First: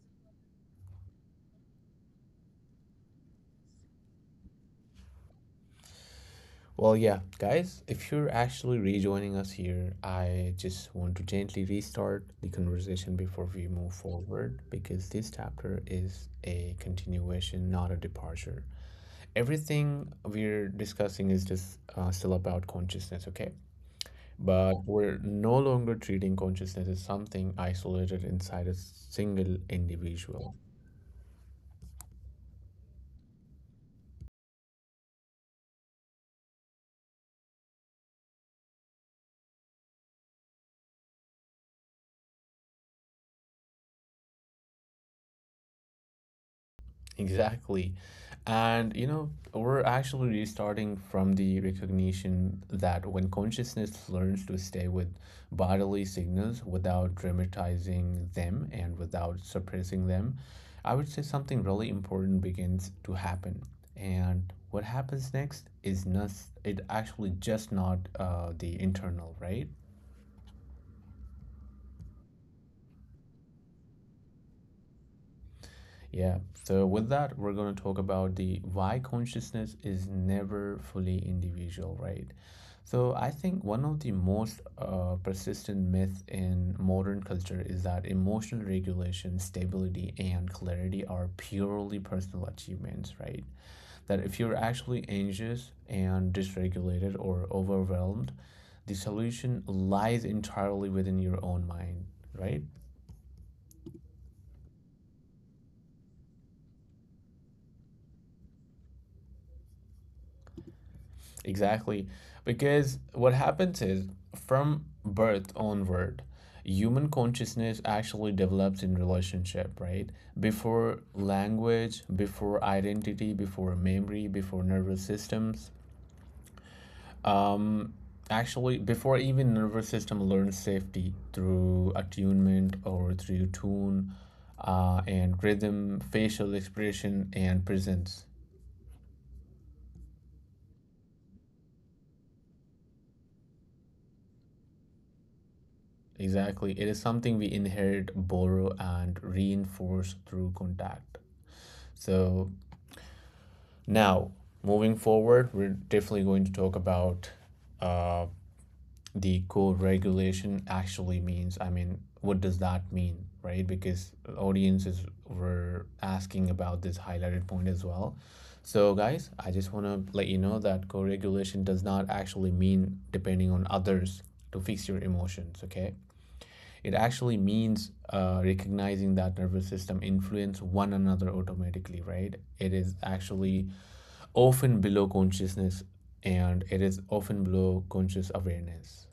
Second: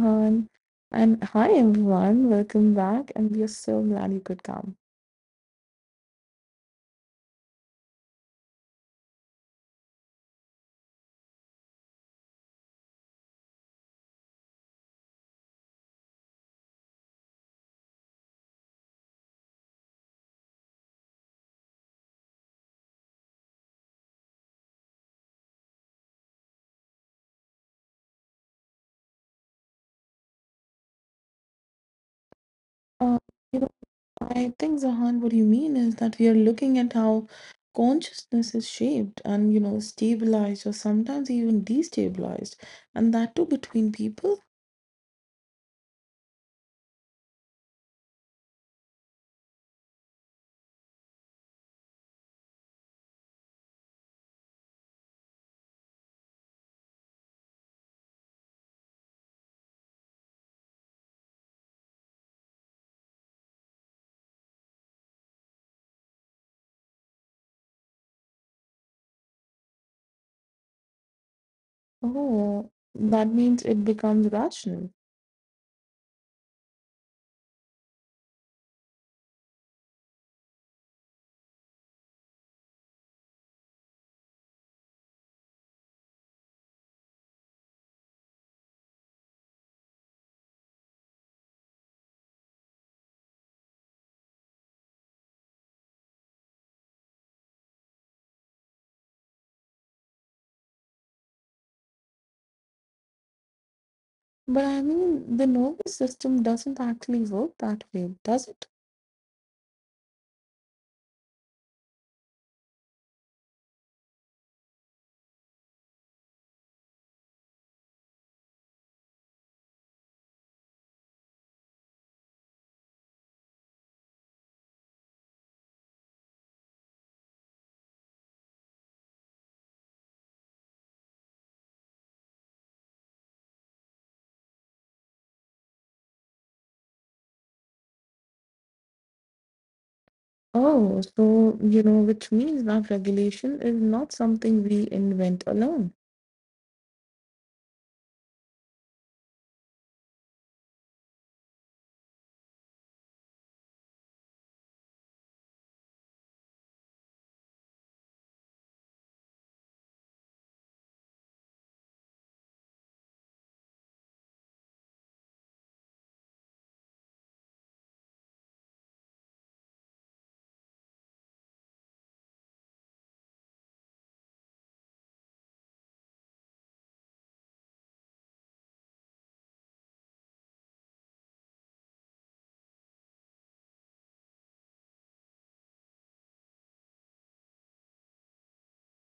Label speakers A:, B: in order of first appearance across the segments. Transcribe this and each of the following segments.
A: Zahan. And hi, everyone. Welcome back. And we are so glad you could come.
B: Guys, if you're actually rejoining us here, I just want to gently restart the conversation before we move forward because this chapter is a continuation, not a departure. Everything we're discussing is just still about consciousness, okay? But we're no longer treating consciousness as something isolated inside a single individual.
A: Uh, you know, I think, Zahan, what you mean is that we are looking at how consciousness is shaped and, stabilized or sometimes even destabilized. And that too between people.
B: Exactly. And, you know, we're actually restarting from the recognition that when consciousness learns to stay with bodily signals without dramatizing them and without suppressing them, I would say something really important begins to happen. And what happens next is not, it actually just not the internal, right?
A: Oh, that means it becomes rational.
B: Yeah, so with that, we're going to talk about the why consciousness is never fully individual, right? So I think one of the most persistent myths in modern culture is that emotional regulation, stability, and clarity are purely personal achievements, right? That if you're actually anxious and dysregulated or overwhelmed, the solution lies entirely within your own mind, right?
A: But I mean, the nervous system doesn't actually work that way, does it?
B: Exactly. Because what happens is, from birth onward, human consciousness actually develops in relationship, right? Before language, before identity, before memory, before nervous systems. Um, Actually, before even nervous system learns safety through attunement or through tune and rhythm, facial expression, and presence.
A: Oh, so, which means that regulation is not something we invent alone.
B: Exactly. It is something we inherit, borrow, and reinforce through contact. So now, moving forward, we're definitely going to talk about uh, the co-regulation actually means. I mean, what does that mean, right? Because audiences were asking about this highlighted point as well. So, guys, I just want to let you know that co regulation does not actually mean depending on others to fix your emotions, okay? It actually means recognizing that nervous system influence one another automatically, right? It is actually often below consciousness and it is often below conscious awareness.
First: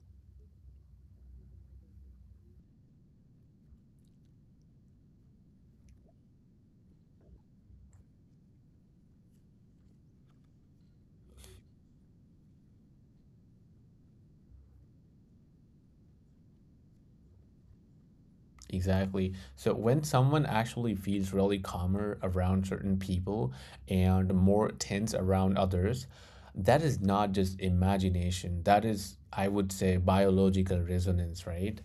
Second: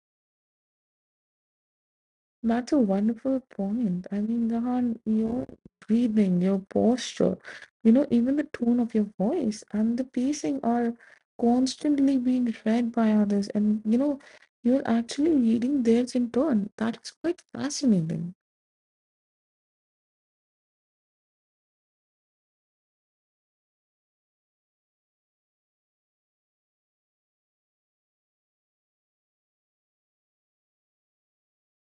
A: That's a wonderful point. I mean, Jahan, your breathing, your posture, even the tone of your voice and the pacing are constantly being read by others. And, you're actually reading theirs in turn. That's quite fascinating.
B: Exactly. So when someone actually feels really calmer around certain people and more tense around others, that is not just imagination. That is, I would say, biological resonance, right?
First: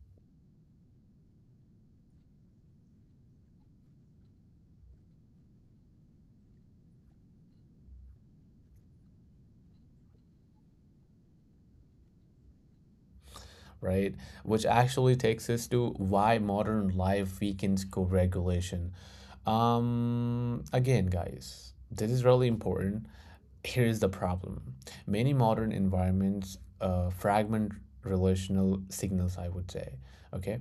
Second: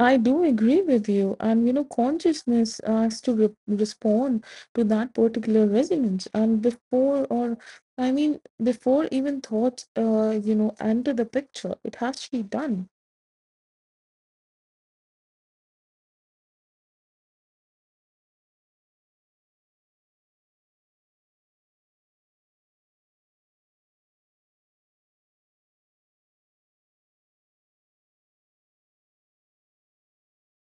A: I do agree with you. And, consciousness has to re respond to that particular resonance. And before, or I mean, before even thoughts, enter the picture, it has to be done.
B: right? Which actually takes us to why modern life weakens co regulation. Again, guys, this is really important. Here is the problem: many modern environments fragment relational signals, I would say, okay?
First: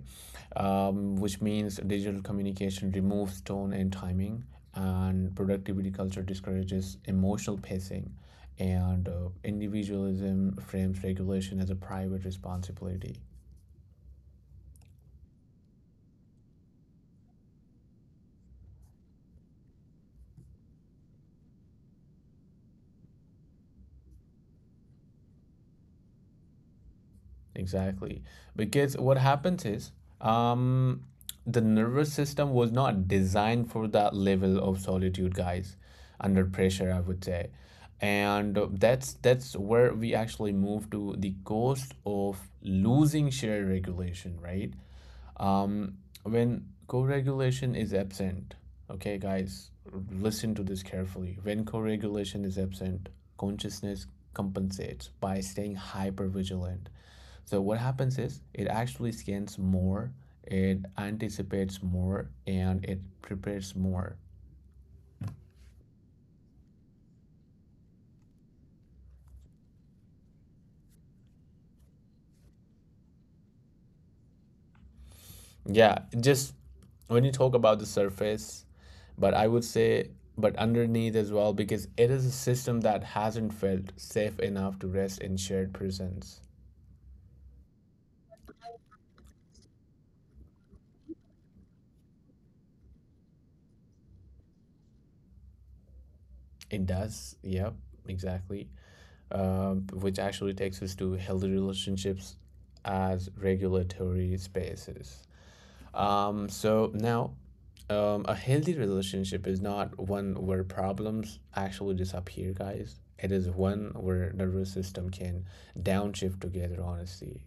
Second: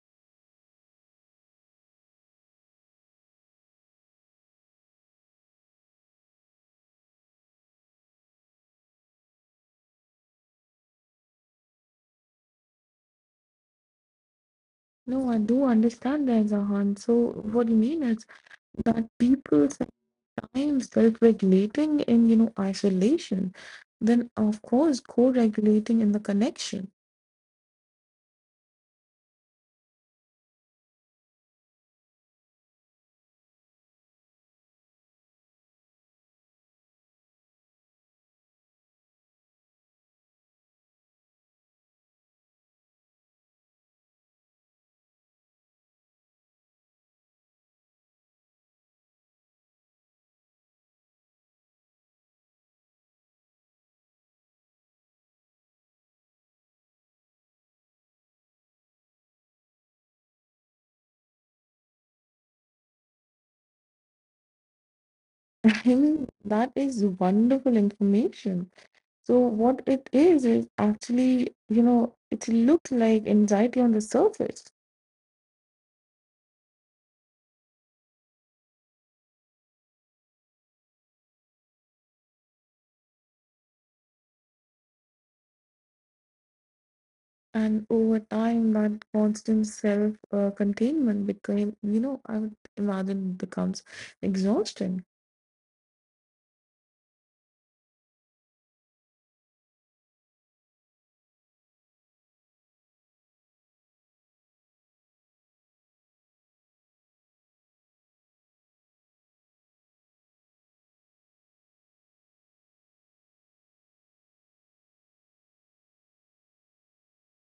B: Which means digital communication removes tone and timing. And productivity culture discourages emotional pacing and individualism frames regulation as a private responsibility.
A: No, I do understand that, Zahan. So what you mean is that people sometimes self-regulating in, isolation, then of course co-regulating in the connection.
B: Exactly. Because what happens is, um, the nervous system was not designed for that level of solitude, guys, under pressure, I would say. And that's where we actually move to the cost of losing shared regulation, right? um, when co-regulation is absent, okay guys, listen to this carefully. When co-regulation is absent, consciousness compensates by staying hyper vigilant. So what happens is it actually scans more, it anticipates more, and it prepares more.
A: I mean, that is wonderful information. So what it is actually, it looks like anxiety on the surface.
B: Yeah, just when you talk about the surface, but I would say, but underneath as well, because it is a system that hasn't felt safe enough to rest in shared presence.
A: And over time, that constant self containment became, I would imagine becomes exhausting.
B: It does. Yep, exactly. Which actually takes us to healthy relationships as regulatory spaces. Um, so now, a healthy relationship is not one where problems actually disappear, guys. It is one where nervous system can downshift together, honestly.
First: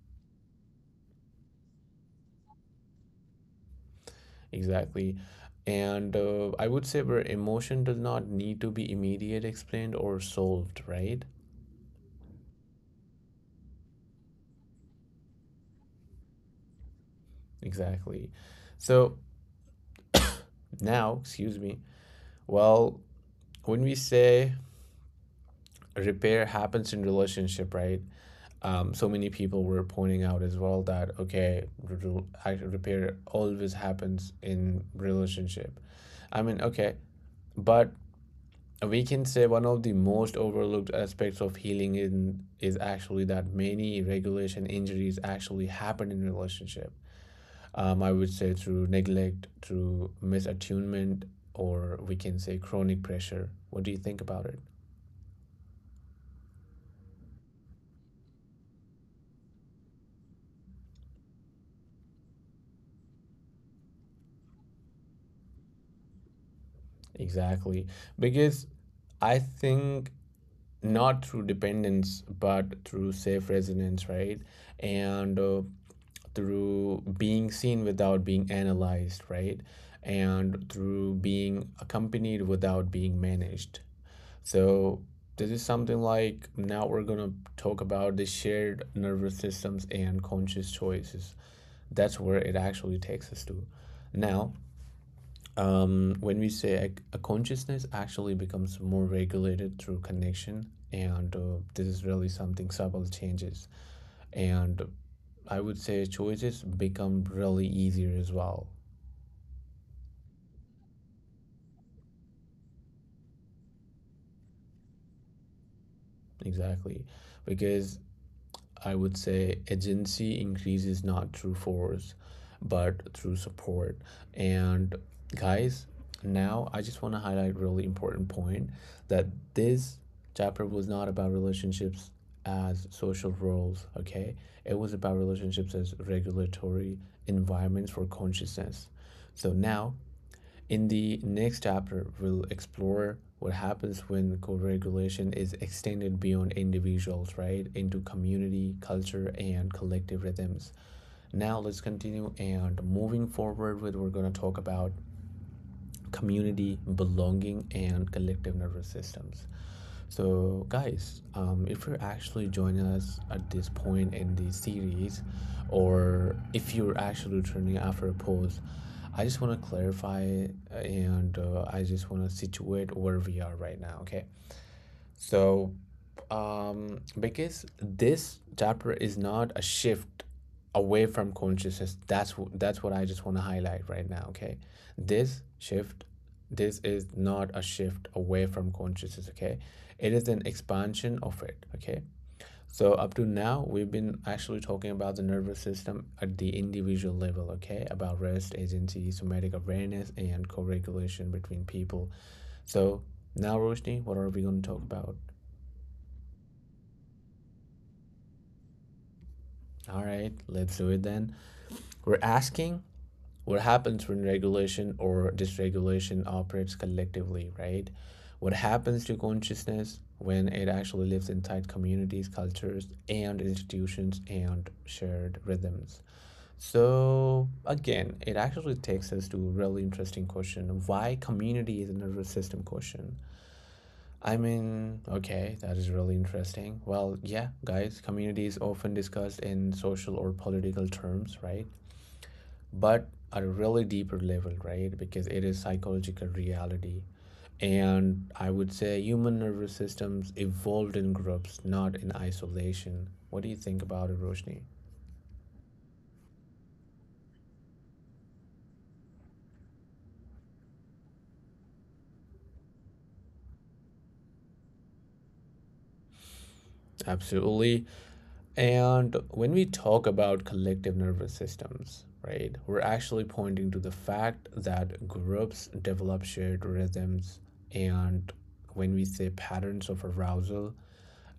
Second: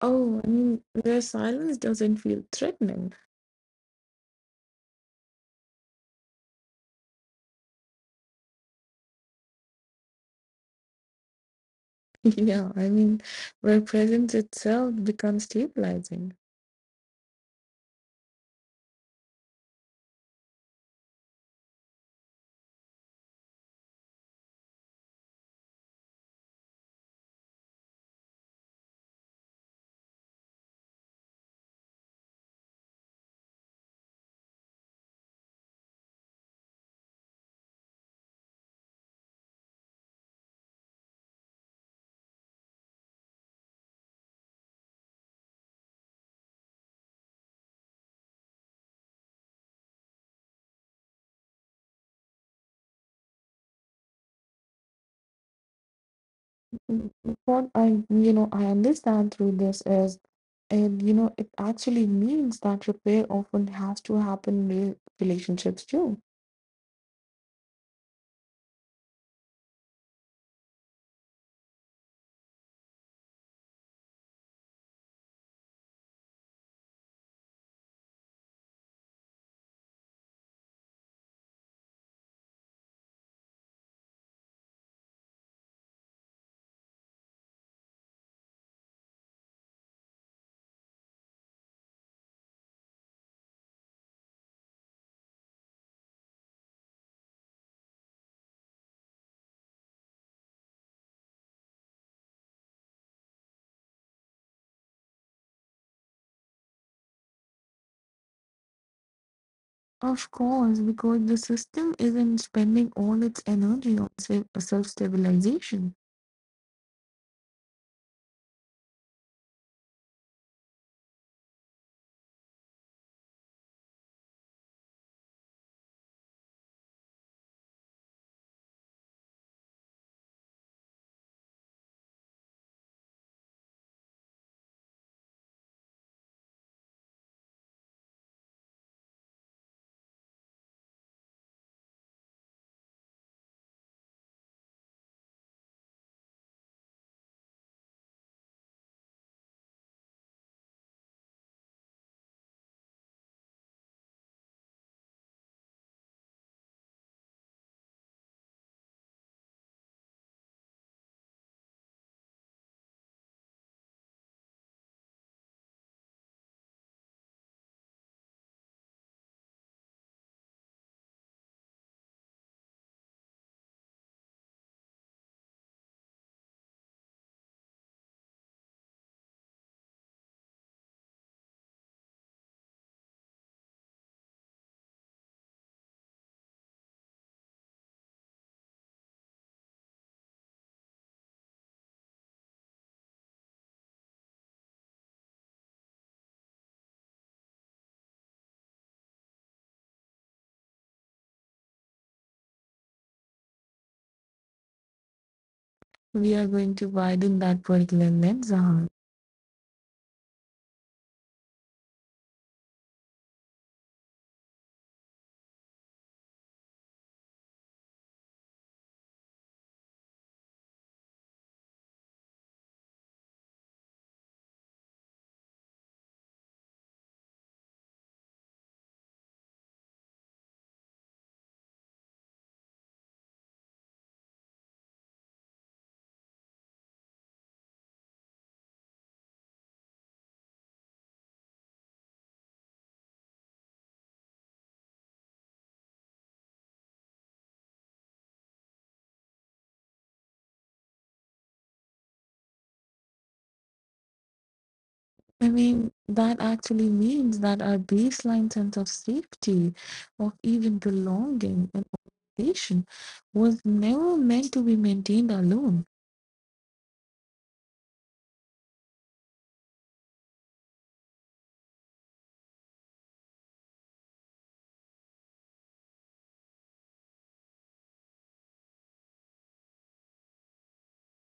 A: Oh, I mean, where silence doesn't feel threatening.
B: Exactly. And I would say where emotion does not need to be immediate explained or solved, right?
A: Yeah, I mean, where presence itself becomes stabilizing.
B: Exactly. So now, excuse me. Well, when we say repair happens in relationship, right? So many people were pointing out as well that, okay, repair always happens in relationship. I mean, okay, but we can say one of the most overlooked aspects of healing in, is actually that many regulation injuries actually happen in relationship, I would say through neglect, through misattunement, or we can say chronic pressure. What do you think about it?
A: Mm, What I, I understand through this is, and you know, it actually means that repair often has to happen in relationships too.
B: Exactly. Because I think not through dependence, but through safe resonance, right? And through being seen without being analyzed, right? And through being accompanied without being managed. So, this is something like now we're going to talk about the shared nervous systems and conscious choices. That's where it actually takes us to. Now, when we say a consciousness actually becomes more regulated through connection, and this is really something subtle changes. And I would say choices become really easier as well.
A: Of course, because the system isn't spending all its energy on self- stabilization
B: Exactly. Because I would say agency increases not through force, but through support. And guys, now I just want to highlight a really important point that this chapter was not about relationships as social roles, okay? It was about relationships as regulatory environments for consciousness. So now in the next chapter, we'll explore what happens when co regulation is extended beyond individuals, right, into community, culture, and collective rhythms. Now, let's continue and moving forward with we're going to talk about community, belonging, and collective nervous systems. So, guys, if you're actually joining us at this point in the series, or if you're actually returning after a pause, I just want to clarify and I just want to situate where we are right now, okay? So, because this chapter is not a shift away from consciousness, that's what I just want to highlight right now. Okay, this shift, this is not a shift away from consciousness. Okay, it is an expansion of it. Okay. So up to now, we've been actually talking about the nervous system at the individual level, okay? About rest, agency, somatic awareness, and co-regulation between people. So now, Roshni, what are we going to talk about?
A: We are going to widen that particular lens,
B: All right, let's do it then. We're asking what happens when regulation or dysregulation operates collectively, right? What happens to consciousness when it actually lives inside communities, cultures, and institutions and shared rhythms? So, again, it actually takes us to a really interesting question: why community is a nervous system question. I mean, okay, that is really interesting. Well, yeah, guys, community is often discussed in social or political terms, right? But at a really deeper level, right? Because it is psychological reality. And I would say human nervous systems evolved in groups, not in isolation. What do you think about it, Roshni?
A: I mean, that actually means that our baseline sense of safety, of even belonging and nation, was never meant to be maintained alone.
B: Absolutely. And when we talk about collective nervous systems, right, we're actually pointing to the fact that groups develop shared rhythms. And when we say patterns of arousal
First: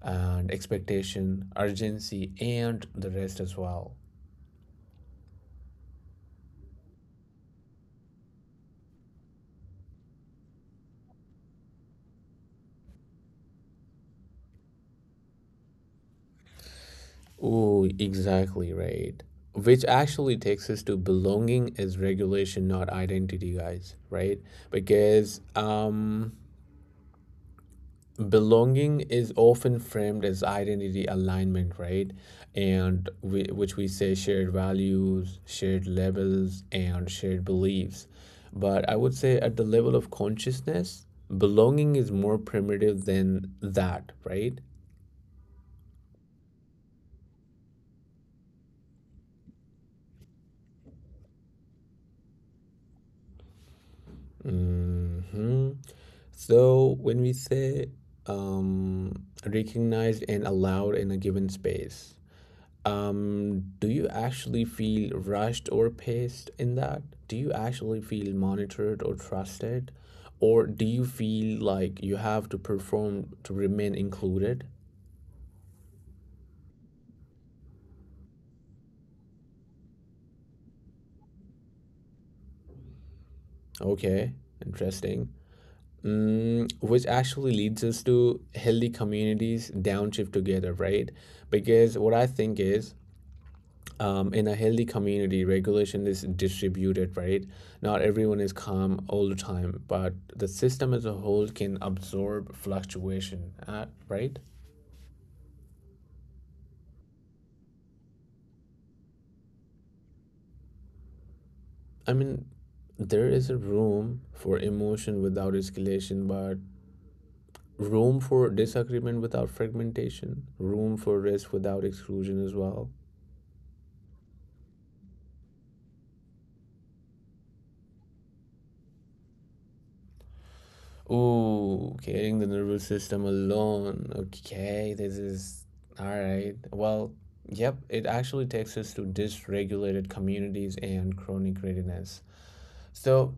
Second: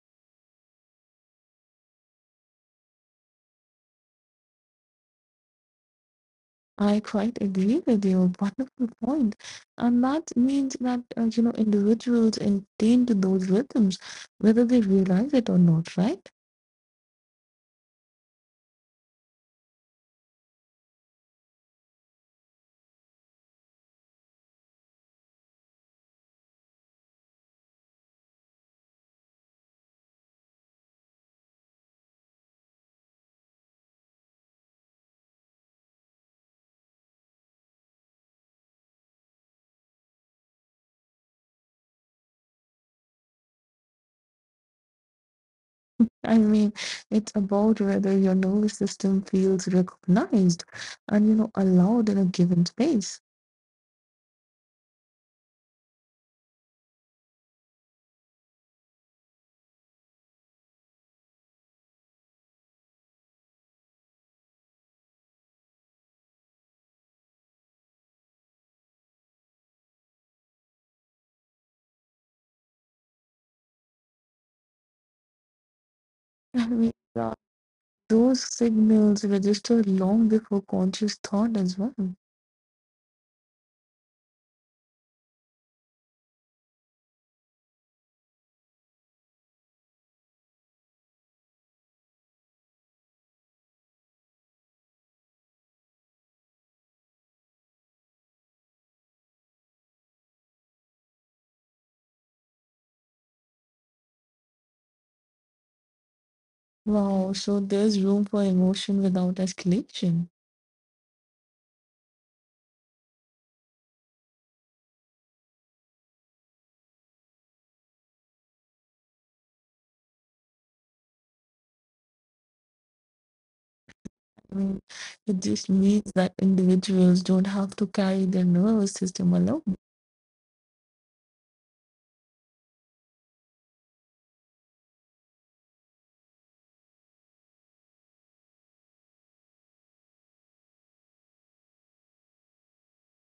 B: and expectation, urgency, and the rest as well.
A: I quite agree with you. Wonderful point. And that means that, individuals attain to those rhythms, whether they realize it or not, right?
B: Oh, exactly right. Which actually takes us to belonging is regulation, not identity, guys, right? Because belonging is often framed as identity alignment, right? And which we say shared values, shared labels, and shared beliefs, but I would say at the level of consciousness, belonging is more primitive than that, right?
A: I mean, it's about whether your nervous system feels recognized and, allowed in a given space.
B: Hmm. So when we say um, recognized and allowed in a given space, do you actually feel rushed or paced in that? Do you actually feel monitored or trusted? Or do you feel like you have to perform to remain included?
A: I mean, those signals register long before conscious thought as well.
B: Okay, interesting. Mm, which actually leads us to healthy communities downshift together, right? Because what I think is, in a healthy community, regulation is distributed, right? Not everyone is calm all the time, but the system as a whole can absorb fluctuation, right?
A: Wow, so there's room for emotion without escalation.
B: I mean, there is a room for emotion without escalation, but room for disagreement without fragmentation, room for rest without exclusion as well.
A: I mean, it just means that individuals don't have to carry their nervous system alone.
B: Oh, getting the nervous system alone. Okay, this is all right. Well, yep, it actually takes us to dysregulated communities and chronic readiness. So,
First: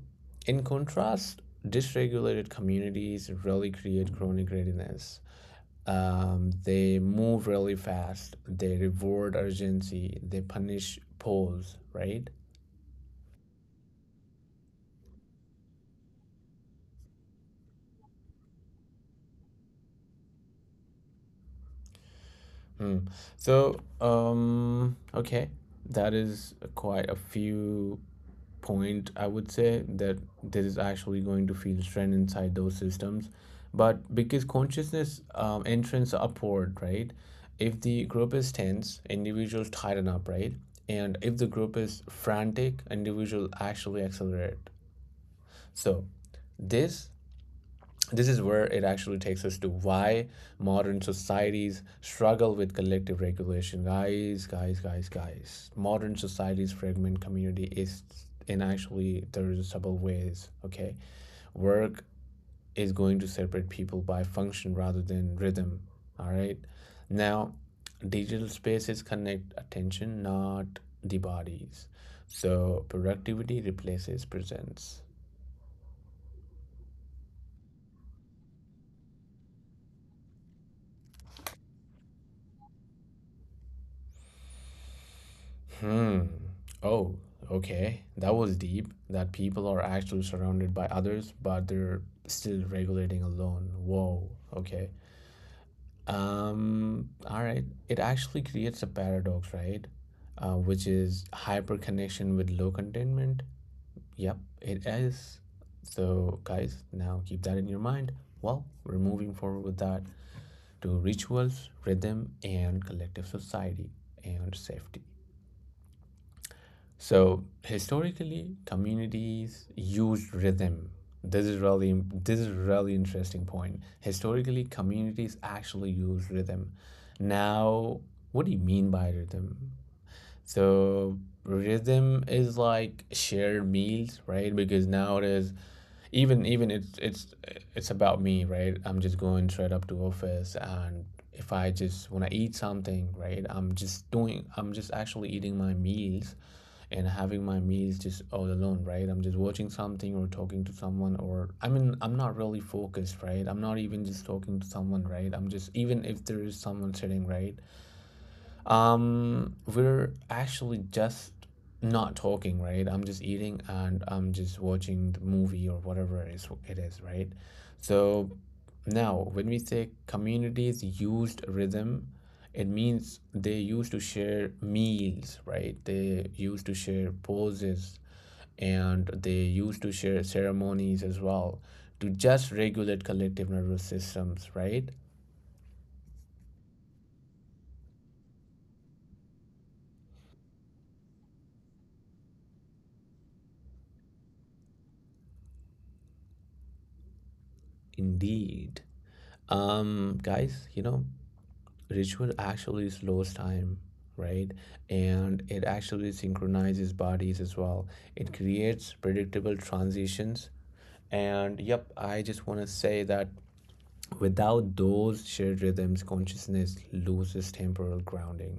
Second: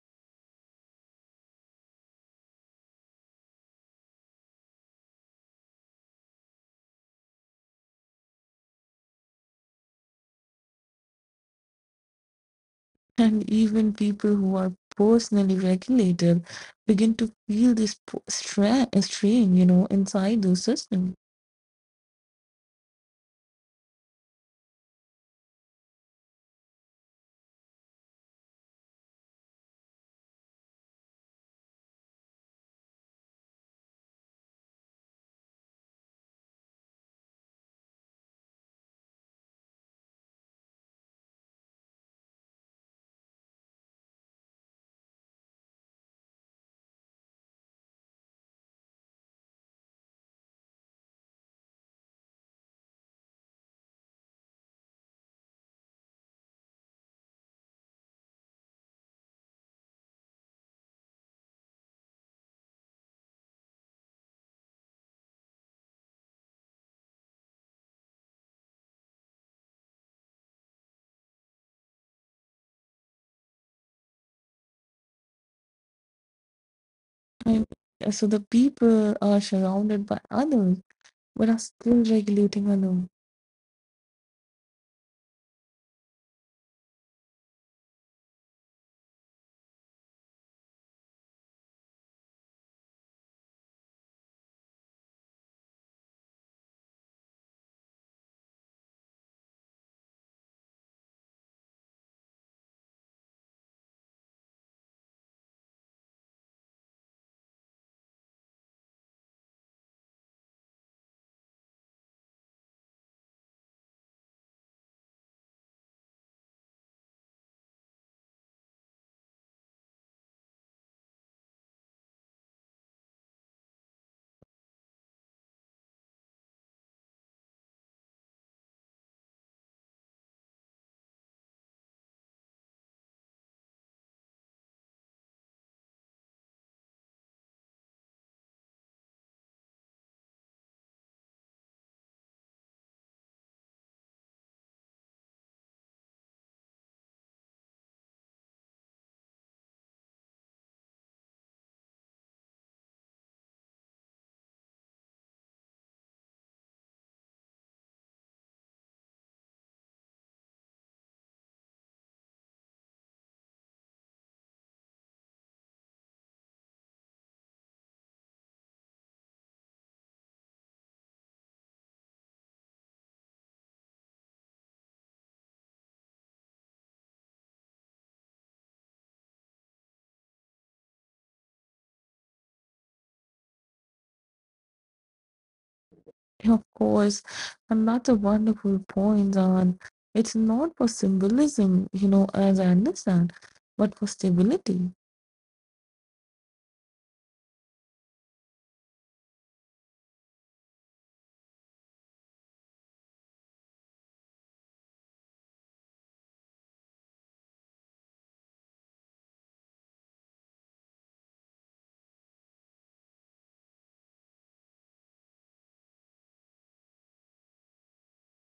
B: in contrast, dysregulated communities really create chronic readiness. They move really fast, they reward urgency, they punish pause, right?
A: And even people who are personally regulated begin to feel this strain, inside those systems.
B: Hmm. So, okay, that is quite a few point. I would say that there is actually going to feel strain inside those systems, but because consciousness entrance upward, right? If the group is tense, individuals tighten up, right? And if the group is frantic, individuals actually accelerate. So, this this is where it actually takes us to why modern societies struggle with collective regulation. Guys, modern societies fragment community is in actually serviceable ways, okay? Work is going to separate people by function rather than rhythm. All right, now digital spaces connect attention, not the bodies. So productivity replaces presence.
A: And so the people are surrounded by others, but are still regulating alone.
B: Hmm. Oh, okay. That was deep. That people are actually surrounded by others, but they're still regulating alone. Whoa. Okay. All right. It actually creates a paradox, right? Which is hyper connection with low containment. Yep, it is. So, guys, now keep that in your mind. Well, we're moving forward with that to rituals, rhythm, and collective society and safety. So historically, communities used rhythm. This is really interesting point. Historically, communities actually use rhythm. Now, what do you mean by rhythm? So rhythm is like shared meals, right? Because nowadays, even even it's about me, right? I'm just going straight up to office, and if I just want to eat something, right? I'm just doing. I'm just actually eating my meals, and having my meals just all alone, right? I'm just watching something or talking to someone, or I mean, I'm not really focused, right? I'm not even just talking to someone, right? I'm just even if there is someone sitting, right? We're actually just not talking, right? I'm just eating and I'm just watching the movie or whatever it is, right? So now, when we say communities used rhythm, it means they used to share meals, right? They used to share poses and they used to share ceremonies as well to just regulate collective nervous systems, right?
A: Of course, and that's a wonderful point, and it's not for symbolism, as I understand, but for stability,
B: Indeed. Guys, you know, ritual actually slows time, right? And it actually synchronizes bodies as well. It creates predictable transitions, and yep, I just want to say that without those shared rhythms, consciousness loses temporal grounding,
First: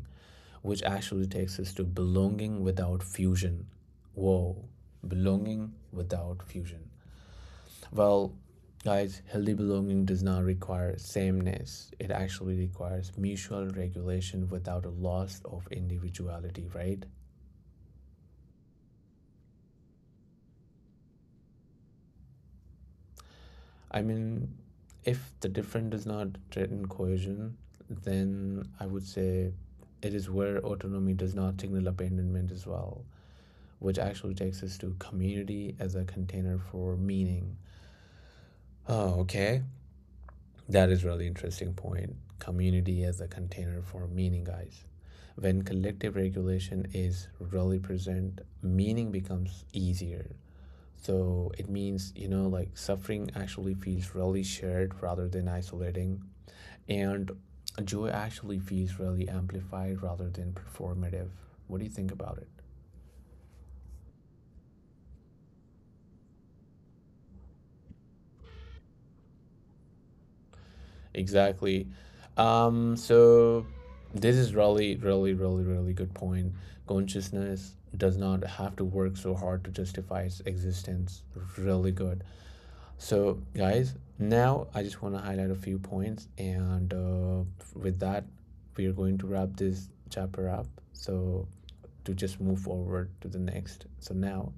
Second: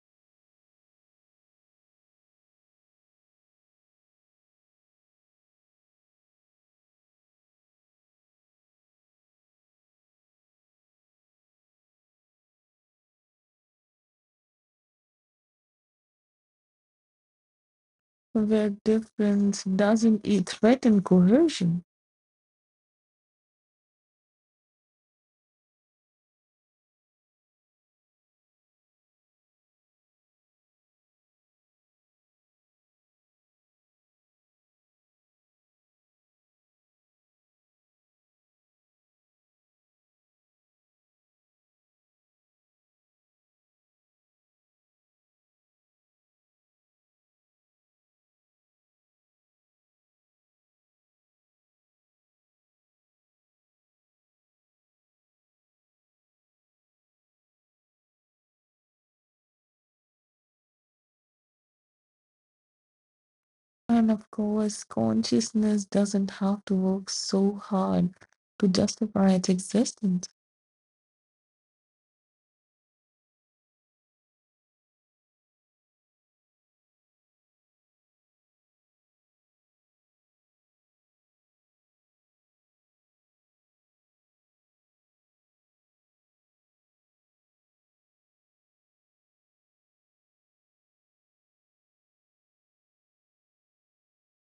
B: which actually takes us to belonging without fusion. Whoa. Belonging without fusion. Well, guys, healthy belonging does not require sameness. It actually requires mutual regulation without a loss of individuality, right?
A: where difference doesn't threaten coercion.
B: I mean, if the different does not threaten cohesion, then I would say it is where autonomy does not signal abandonment as well, which actually takes us to community as a container for meaning. Oh, okay. That is really interesting point. Community as a container for meaning, guys. When collective regulation is really present, meaning becomes easier. So it means, you know, like suffering actually feels really shared rather than isolating. And joy actually feels really amplified rather than performative. What do you think about it?
A: And of course, consciousness doesn't have to work so hard to justify its existence.
B: Exactly. So this is really, really, really, really good point. Consciousness does not have to work so hard to justify its existence. Really good. So, guys, now I just want to highlight a few points, and with that, we are going to wrap this chapter up. So, to just move forward to the next. So now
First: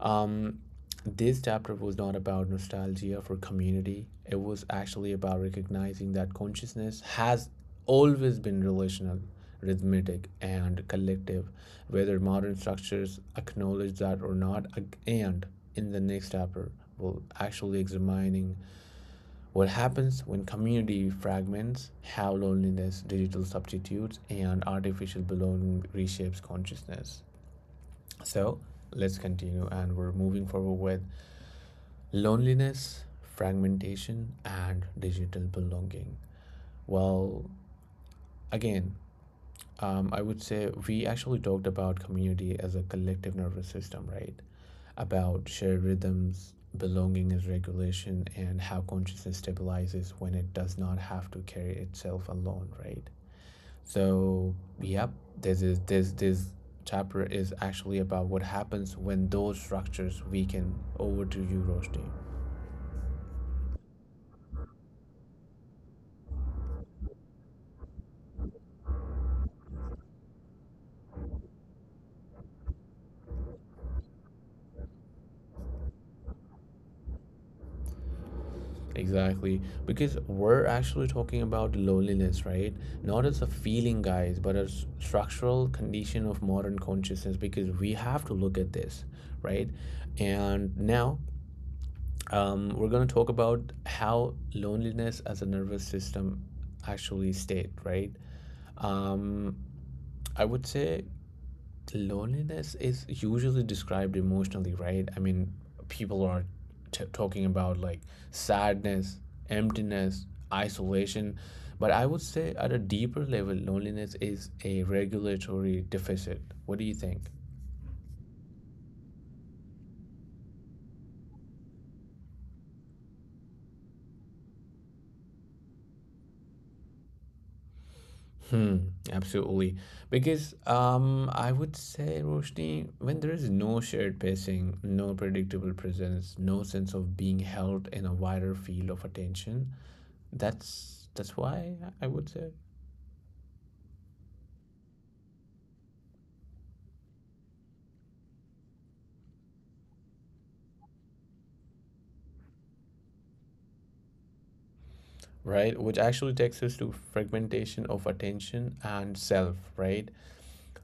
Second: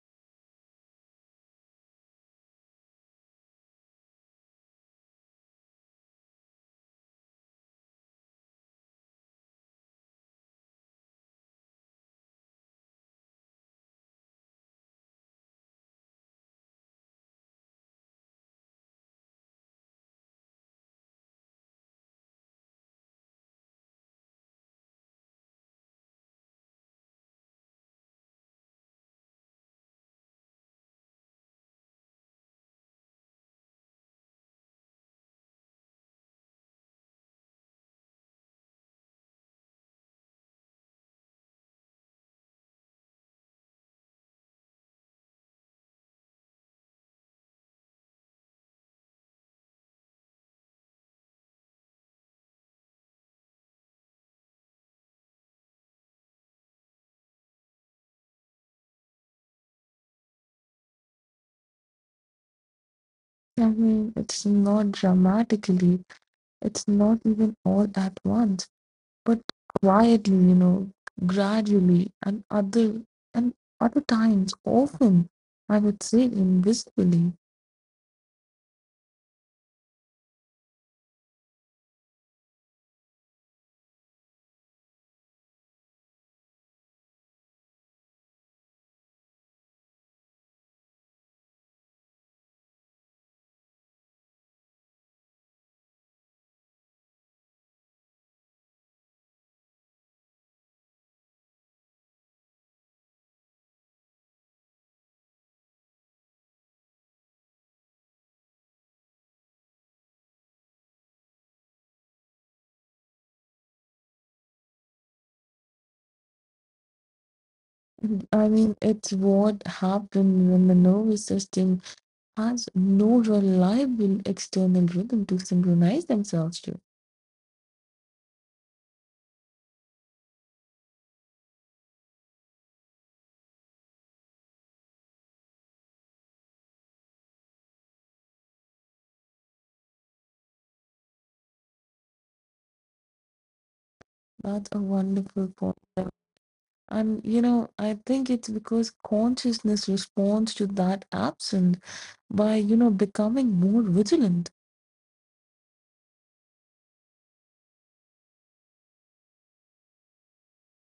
B: um, this chapter was not about nostalgia for community. It was actually about recognizing that consciousness has always been relational, rhythmic, and collective, whether modern structures acknowledge that or not. And in the next chapter, we'll actually examining what happens when community fragments, how loneliness, digital substitutes, and artificial belonging reshapes consciousness. So let's continue, and we're moving forward with loneliness, fragmentation, and digital belonging. Well, again, I would say we actually talked about community as a collective nervous system, right? About shared rhythms, belonging as regulation, and how consciousness stabilizes when it does not have to carry itself alone, right? So, yep, this chapter is actually about what happens when those structures weaken. Over to you, Roshni.
A: I mean, it's not dramatically, it's not even all at once, but quietly, gradually, and other times, often, I would say invisibly.
B: Exactly, because we're actually talking about loneliness, right? Not as a feeling, guys, but as structural condition of modern consciousness. Because we have to look at this, right? And now, we're gonna talk about how loneliness as a nervous system actually state, right? Um, I would say loneliness is usually described emotionally, right? I mean, people are talking about like sadness, emptiness, isolation. But I would say at a deeper level, loneliness is a regulatory deficit. What do you think?
A: I mean, it's what happens when the nervous system has no reliable external rhythm to synchronize themselves to.
B: Hmm, absolutely. Because I would say, Roshni, when there is no shared pacing, no predictable presence, no sense of being held in a wider field of attention, that's why I would say.
A: That's a wonderful point. And you know, I think it's because consciousness responds to that absence by, becoming more vigilant.
B: Right, which actually takes us to fragmentation of attention and self, right?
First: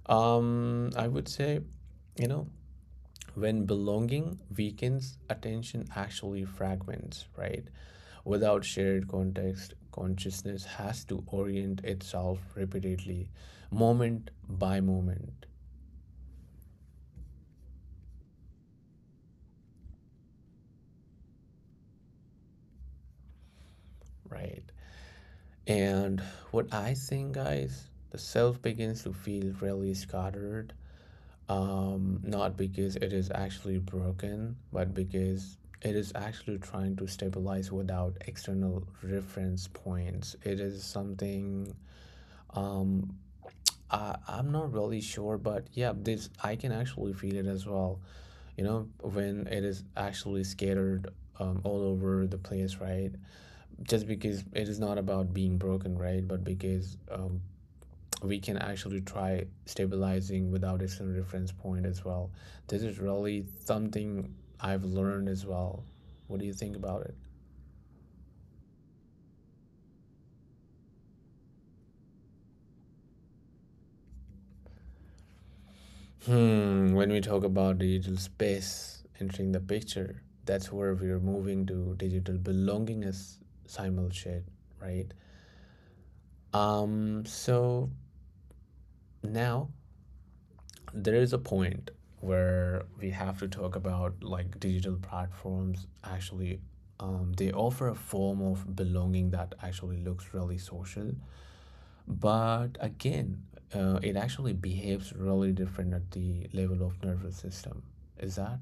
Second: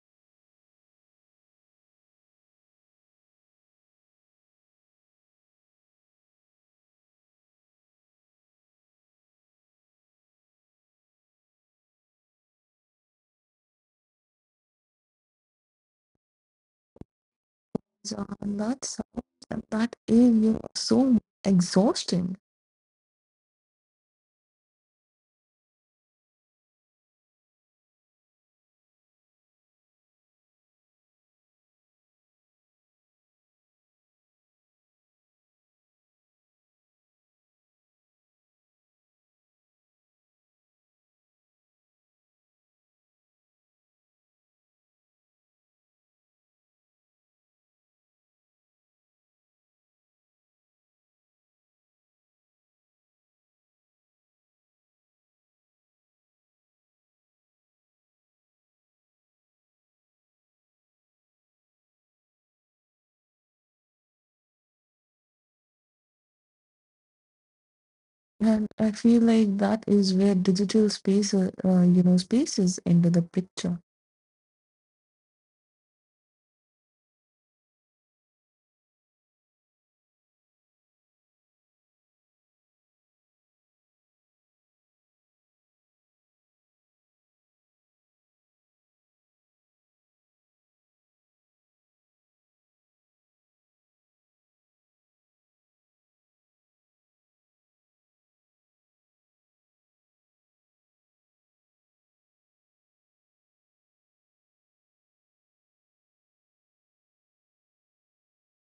B: I would say you know, when belonging weakens, attention actually fragments, right? Without shared context, consciousness has to orient itself repeatedly, moment by moment,
A: Yeah, that sounds, that is, so exhausting,
B: right? And what I think, guys, the self begins to feel really scattered. Not because it is actually broken, but because it is actually trying to stabilize without external reference points. It is something um I'm not really sure, but yeah, this I can actually feel it as well. You know, when it is actually scattered all over the place, right? Just because it is not about being broken, right? But because we can actually try stabilizing without external reference point as well. This is really something I've learned as well. What do you think about it?
A: and I feel like that is where digital space, spaces into the picture.
B: Hmm, when we talk about digital space entering the picture, that's where we're moving to digital belongingness simul shit, right? So now there is a point where we have to talk about like digital platforms actually they offer a form of belonging that actually looks really social, but again, it actually behaves really different at the level of nervous system, is that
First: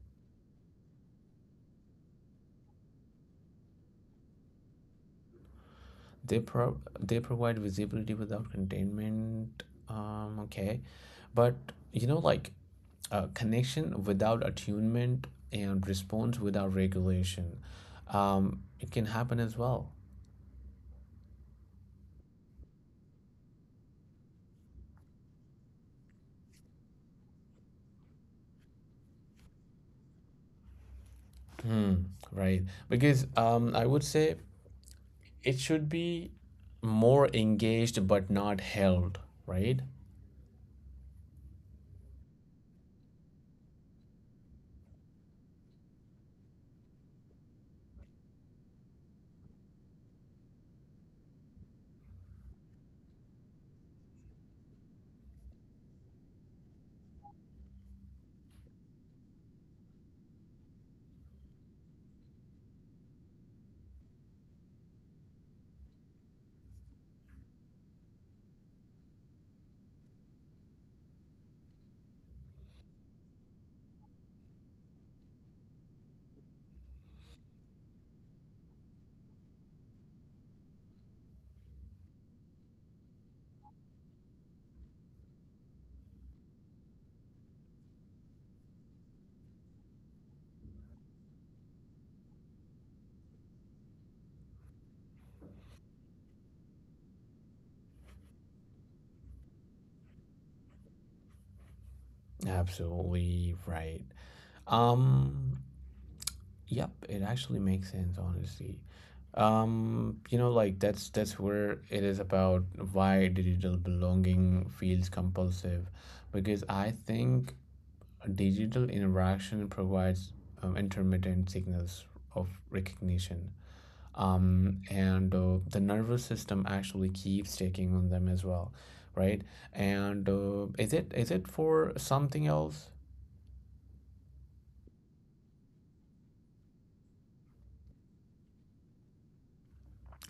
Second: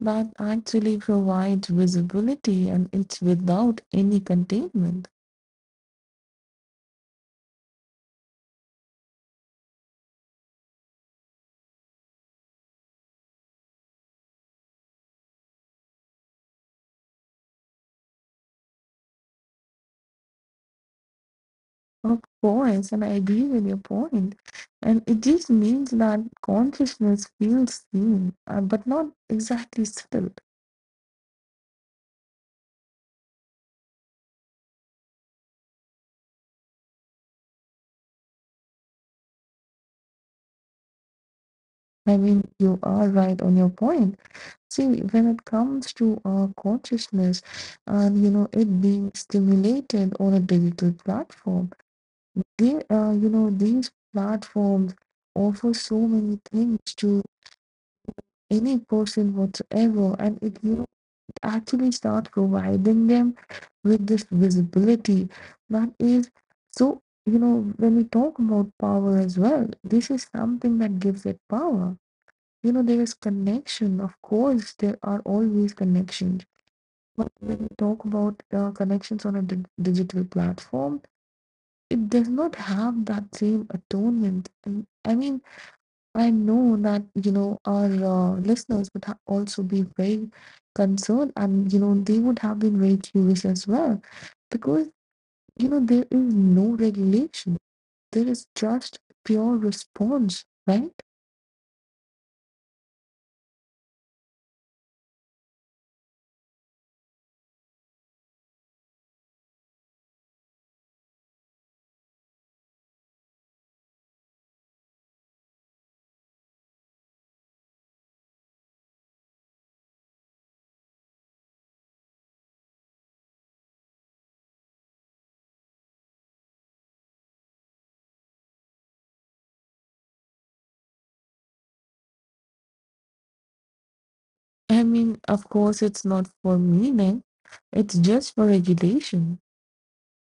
A: That actually provides visibility, and it's without any containment.
B: they provide visibility without containment. Okay. But you know, like, connection without attunement and response without regulation, it can happen as well.
A: Of course, and I agree with your point. And it just means that consciousness feels seen, but not exactly settled.
B: Hmm, right. Because I would say it should be more engaged but not held, right?
A: I mean, you are right on your point. See, when it comes to our consciousness and you know it being stimulated on a digital platform, they you know, these platforms offer so many things to any person whatsoever, and it, you know, it actually starts providing them with this visibility that is so. You know, when we talk about power as well, this is something that gives it power. You know, there is connection, of course, there are always connections, but when we talk about connections on a digital platform, it does not have that same atonement. And I mean, I know that, you know, our listeners would also be very concerned, and you know they would have been very curious as well, because you know there is no regulation, there is just pure response, right?
B: Absolutely right. um Yep, it actually makes sense, honestly. You know, like that's where it is about why digital belonging feels compulsive, because I think digital interaction provides intermittent signals of recognition. And the nervous system actually keeps taking on them as well, right? And is it for something else?
A: I mean, of course, it's not for meaning, it's just for regulation.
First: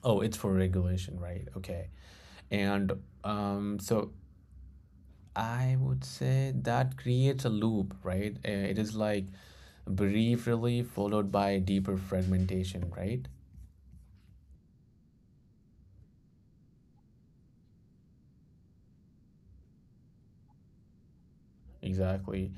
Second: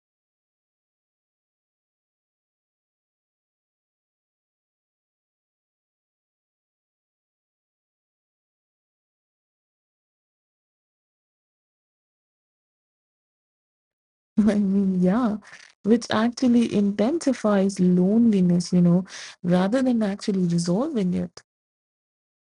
B: Oh, it's for regulation, right? Okay. And so I would say that creates a loop, right? It is like brief relief followed by deeper fragmentation, right?
A: I mean, yeah, which actually intensifies loneliness, rather than actually resolving it.
B: Exactly.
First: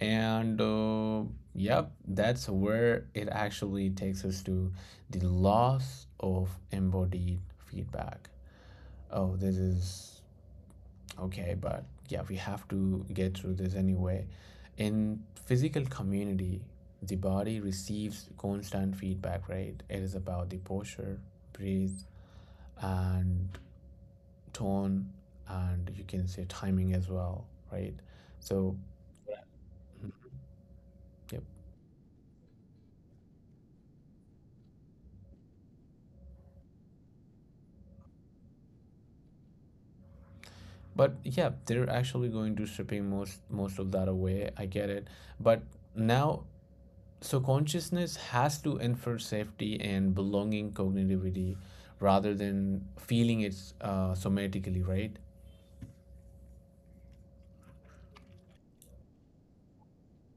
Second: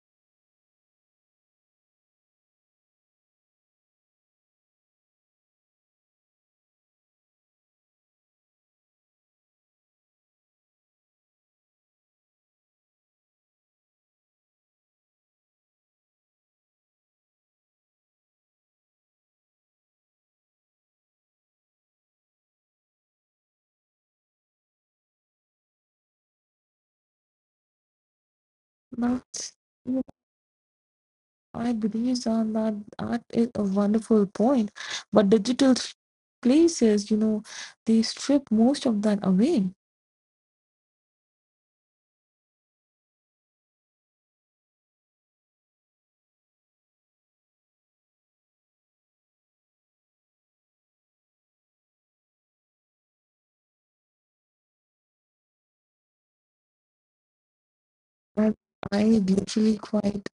B: And yep, that's where it actually takes us to the loss of embodied feedback. Oh, this is okay, but yeah, we have to get through this anyway. In physical community, the body receives constant feedback, right? It is about the posture, breathe, and tone, and you can say timing as well, right? So,
A: But you know,
B: mm, yep,
A: I believe on that, that is a wonderful point. But digital places, they strip most of that away.
B: but yeah, they're actually going to stripping most of that away, I get it. But now, so consciousness has to infer safety and belonging cognitively rather than feeling it, somatically, right?
A: I, I literally quite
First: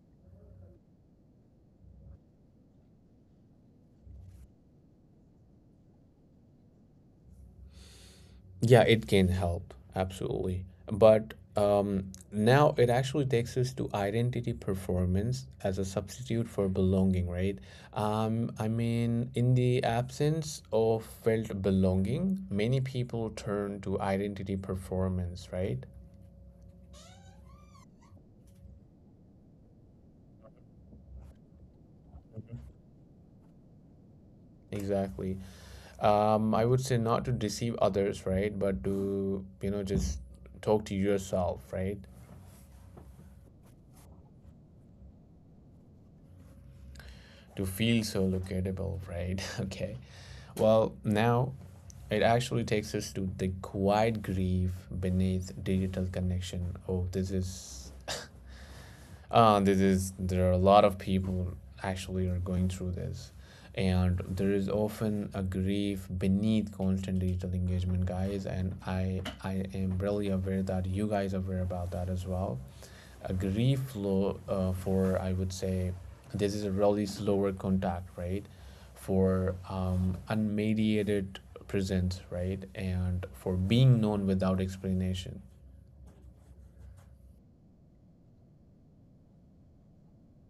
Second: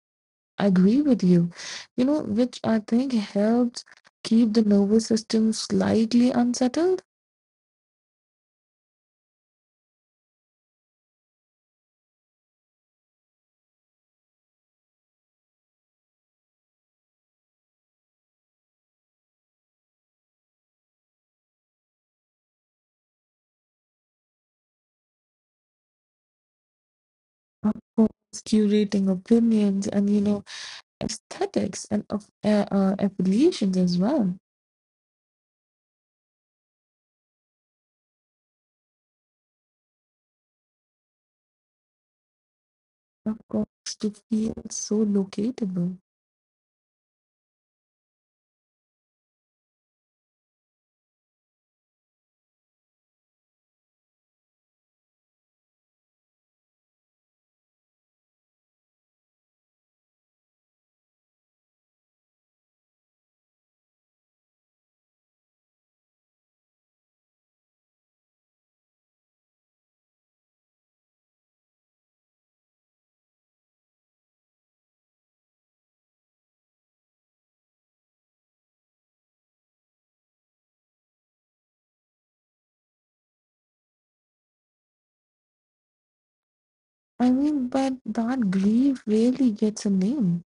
A: I agree with you. You know, which I think helps keep the nervous system slightly unsettled.
B: Yeah, it can help, absolutely. But now it actually takes us to identity performance as a substitute for belonging, right? I mean, in the absence of felt belonging, many people turn to identity performance, right?
A: Of course, curating opinions and, aesthetics and of affiliations as well.
B: Exactly. I would say not to deceive others, right? But to, you know, just talk to yourself, right?
A: Of course, to feel so locatable.
B: To feel so locatable, right? Okay. Well, now it actually takes us to the quiet grief beneath digital connection. Oh, this is this is there are a lot of people actually are going through this, and there is often a grief beneath constant digital engagement, guys. And I am really aware that you guys are aware about that as well. A grief flow for, I would say, this is a really slower contact, right? For unmediated presence, right? And for being known without explanation.
A: I mean, but that grief really gets a name.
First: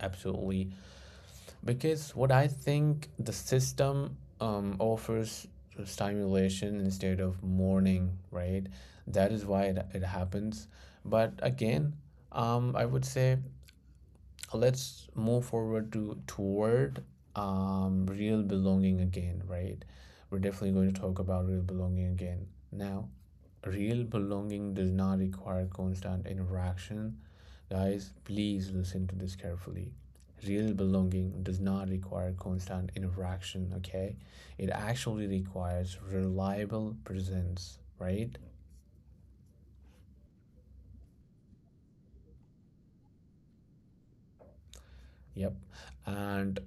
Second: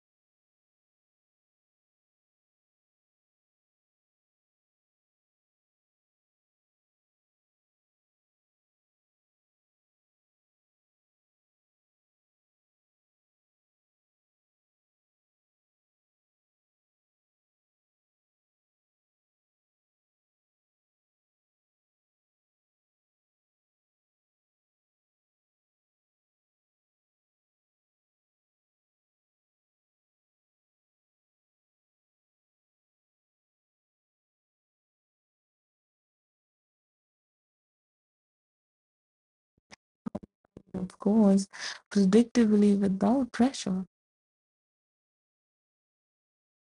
B: Absolutely. Because what I think the system offers stimulation instead of mourning, right? That is why it happens. But again, I would say so let's move forward to toward real belonging again, right? We're definitely going to talk about real belonging again. Now, real belonging does not require constant interaction. Guys, please listen to this carefully. Real belonging does not require constant interaction, okay? It actually requires reliable presence, right?
A: Of course, predictably without pressure.
B: Yep. And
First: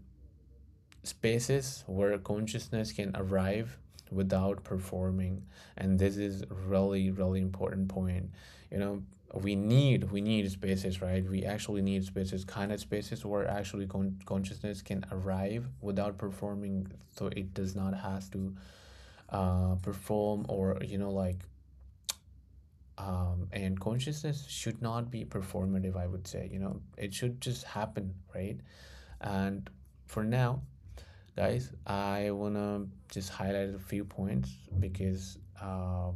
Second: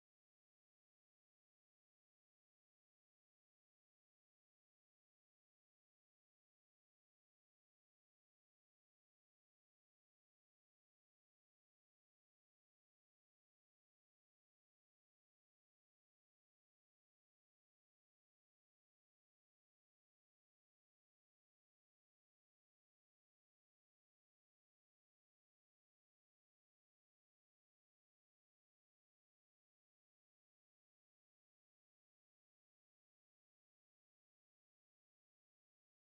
B: spaces where consciousness can arrive without performing. And this is really really important point. You know, we need spaces, right? We actually need spaces, kind of spaces where actually consciousness can arrive without performing. So it does not has to perform, or you know like, and consciousness should not be performative, I would say. You know, it should just happen, right? And for now, guys, I wanna just highlight a few points, because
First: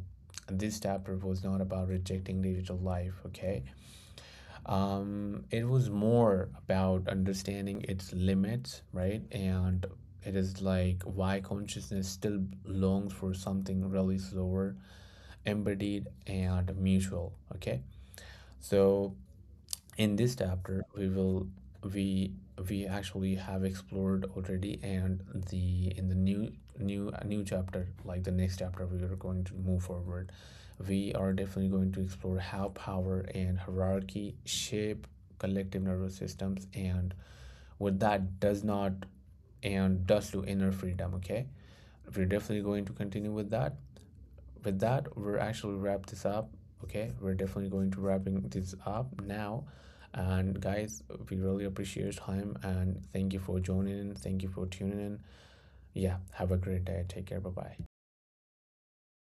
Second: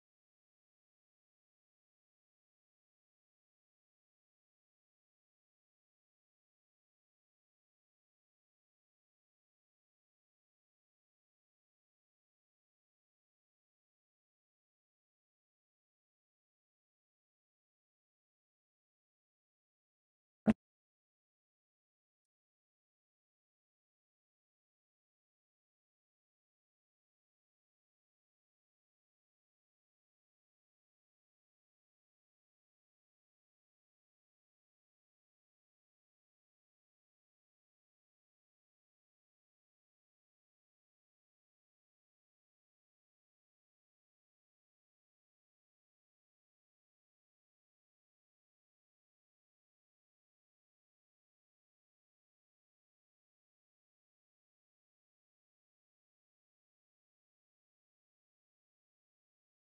B: this chapter was not about rejecting digital life, okay? It was more about understanding its limits, right? And it is like why consciousness still longs for something really slower, embodied, and mutual, okay? So in this chapter we will we we actually have explored already, and the in the new new chapter, like the next chapter, we are going to move forward. We are definitely going to explore how power and hierarchy shape collective nervous systems, and what that does not and does to inner freedom, okay? We're definitely going to continue with that. With that, we're actually wrap this up. Okay, we're definitely going to wrapping this up now. And guys, we really appreciate your time and thank you for joining in. Thank you for tuning in. Yeah, have a great day. Take care. Bye bye.